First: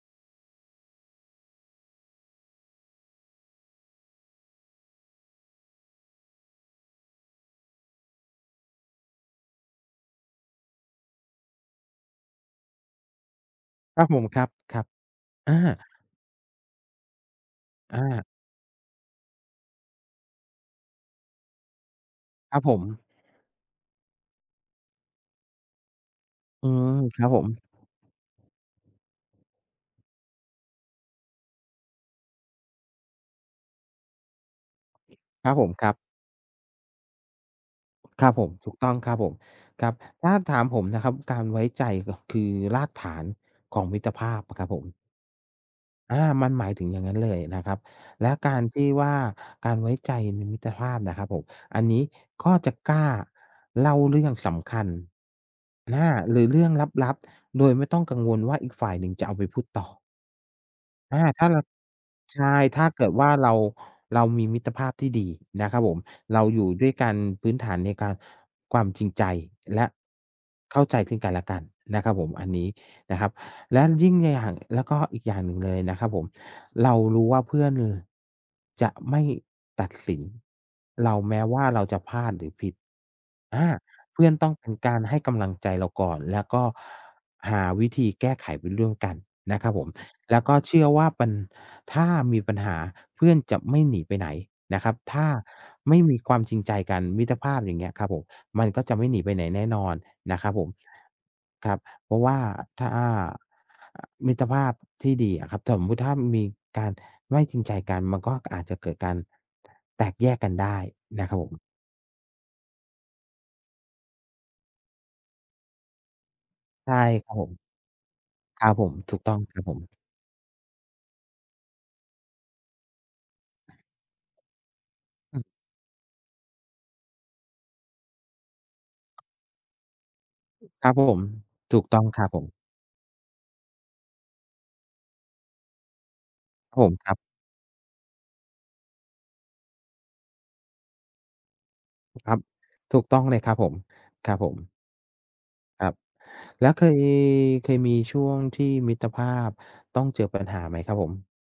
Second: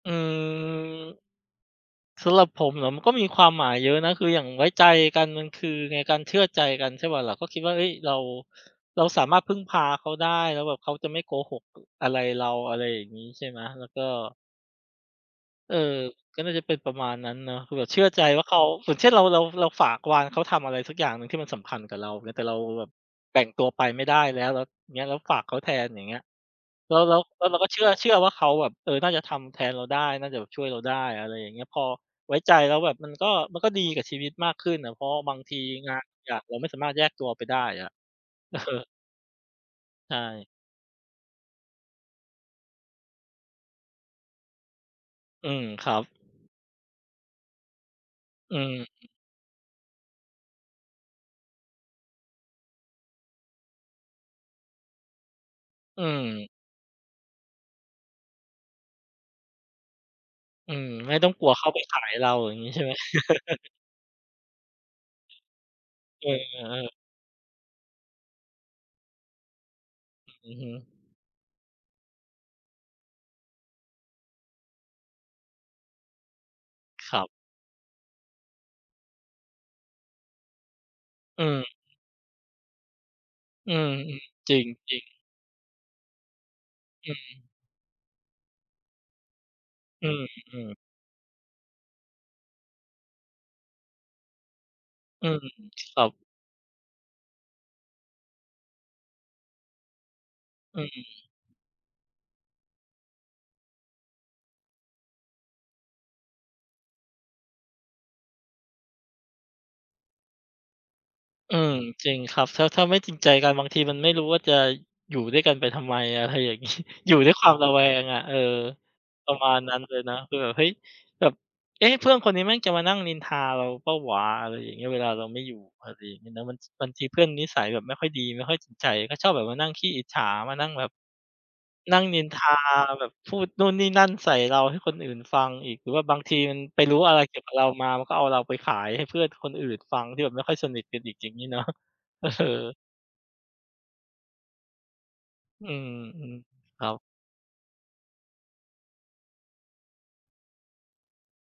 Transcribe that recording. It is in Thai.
อืม สำหรับผมเหรอ? มันก็มีความหมายเยอะนะ คืออย่างไว้ใจกันมันคือไง? การเชื่อใจกันใช่เปล่าล่ะ? ก็คิดว่า เฮ้ย เรา เราสามารถพึ่งพาเขาได้ แล้วแบบเขาจะไม่โกหก อ อะไรเรา อะไรอย่างงี้ ใช่ไหม แล้วกค็ รับผม ครับ ๆ อา เอ่อ ก็น่าจะเป็นประมาณนั้นเนาะ คือแบบอเชื่อใจา ว่าเขา อย่างเช่น เรา เรา เราฝากวานเขาทำอะไรสักอย่างหนึ่งที่มันสำคัญกับเรา เงี้ย แต่เรคารับผแบบม แบ่งตัวไปไม่ได้แล้ว แล้วอย่างเงี้ย แล้วฝากเขาแทน อย่างเงี้ย อืม แล้ว แล้คว รับผแล้วเราม ก็เชื่อ เชื่อว่าเขาแบบ เออ น่าจะทำแทนเราได้ น่าจะแบบช่วยเราได้ อะไรอย่างเงี้ย พอไว้ใจแล้วแบบมันก็ มันก็ดีกับชีวิตมากขึ้นน่ะ เพราะว่าบางครทับีผม ครงับ านบางอย่างเราไม่สามารถแยกตัวไปได้อะ เครับผม อถูกอ ต้องครับผม ครับ ใชถ้า่ ถามผมนะครับ การไว้ใจก็คือรากฐานของมิตรภาพอะครับผม อือ ครับ อา มันหมายถึงอย่างงั้นเลยนะครับ และกอารทืม ี่ว่า การไว้ใจในมิตรภาพน่ะครับผม อันนี้ก็จะกล้าเล่าเรื่องสำคัญ ออืา หรม ือเรื่องลับ ๆ โดยไม่ต้องกังวลว่า อีกฝ่ายหนึ่งจะเอาไปพูดต่อ อืม ไม่อา ต้องถกล้ัาวเรเา ขาไปขายเรา ใชอย่่ างงี้ใชถ่้าไหม? เกิดว่าเรา เรามีมิตรภาพที่ดีนะครับผม เอเราอยู่ดอ ้ๆ วยกันพื้นฐานในการ ความจริงใจ และอือ อือฮเข้ึ าใจซึ่งกันและกันนะครับผม อันนี้นะครับ และยิ่ง น อย่าง แล้วก็อีกอย่างหนึ่งเลยนะครับผม เราครรัูบ ้ว่าเพื่อนจะไม่ตัดสินเราแมอื้ว่าม เราจะพลาดหรือผิด อา อืม เพื่อนตๆ ้จองรเป็นกาิรง ๆ ให้กำลังใจเราก่อน แล้วก็อืม หาวิธีแก้ไขไปร่วมกันนะครับผม อืแล้วก็ม เชๆ ื่อว่าปัญ ถ้ามีปัญหาเพื่อนจะไม่หนีไปไหนนะครับ ถ้อืาม ไมค่รับ มีความจริงใจกัน มิตรภาพ อย่างเงี้ยครับผม มันก็จะไม่หนีไปไหนแน่นอนนะครับผม อืม ครับ เพราะว่าถ้า อา อ มิตรภาพที่ดีอะครับ สมมุติถ้ามันมีการไม่จริงใจกัน มันก็อาจจะเกิดการแตกแยกกันได้นะครับผอืม ม จริงครับ ถ้า ถ้าไม่จริงใจกันบางทีมันไม่รู้ว่าจะอยู่ด้วยกันไปทำไม อะไรอย่าง งี้ ใช่ อยู่คดร้วับยผควม ามระแวงอะ เออ ครับผม ถูกปตร้อะงมาครณับผนั้นม เลยนะ คือแบบ เฮ้ย แบบ "เอ๊ะ เพื่อนคนนี้แม่งจะมานั่งนินทาเราเปล่าวะ?" อะไรอย่างงี้ เวลาเราอไมื่ม อยู่ อะไรอย่างงี้นะ บาง ท บางทีเพื่อนนิสัยแบบไม่ค่อยดี ไม่ค่อยสนใจ ก็ชอบแบบมานั่งขี้อิจฉา มานั่งแบคบ รับผม ถูกนตั้่องงนิครันบทผาม แบบพูดนู่นนี่นั่นใส่เราให้คนอื่นฟังอีก หรือว่าบางทีมันผไปมรู้คอรัะไบ รเกี่ยวกับเรามา มันก็เอาเราไปขายให้เพื่อนคนอื่นฟังที่แบบไม่ค่อยสนิทกันอีก อย่างงี้ เนาะ ถูกครับ เออ ถูกต้องเลยครับผม ครับผม อืครม ับ แล้วๆ คเครับ ย เคยมีช่วงที่มิตรภาพต้องเจอปัญหาไหมครับผม?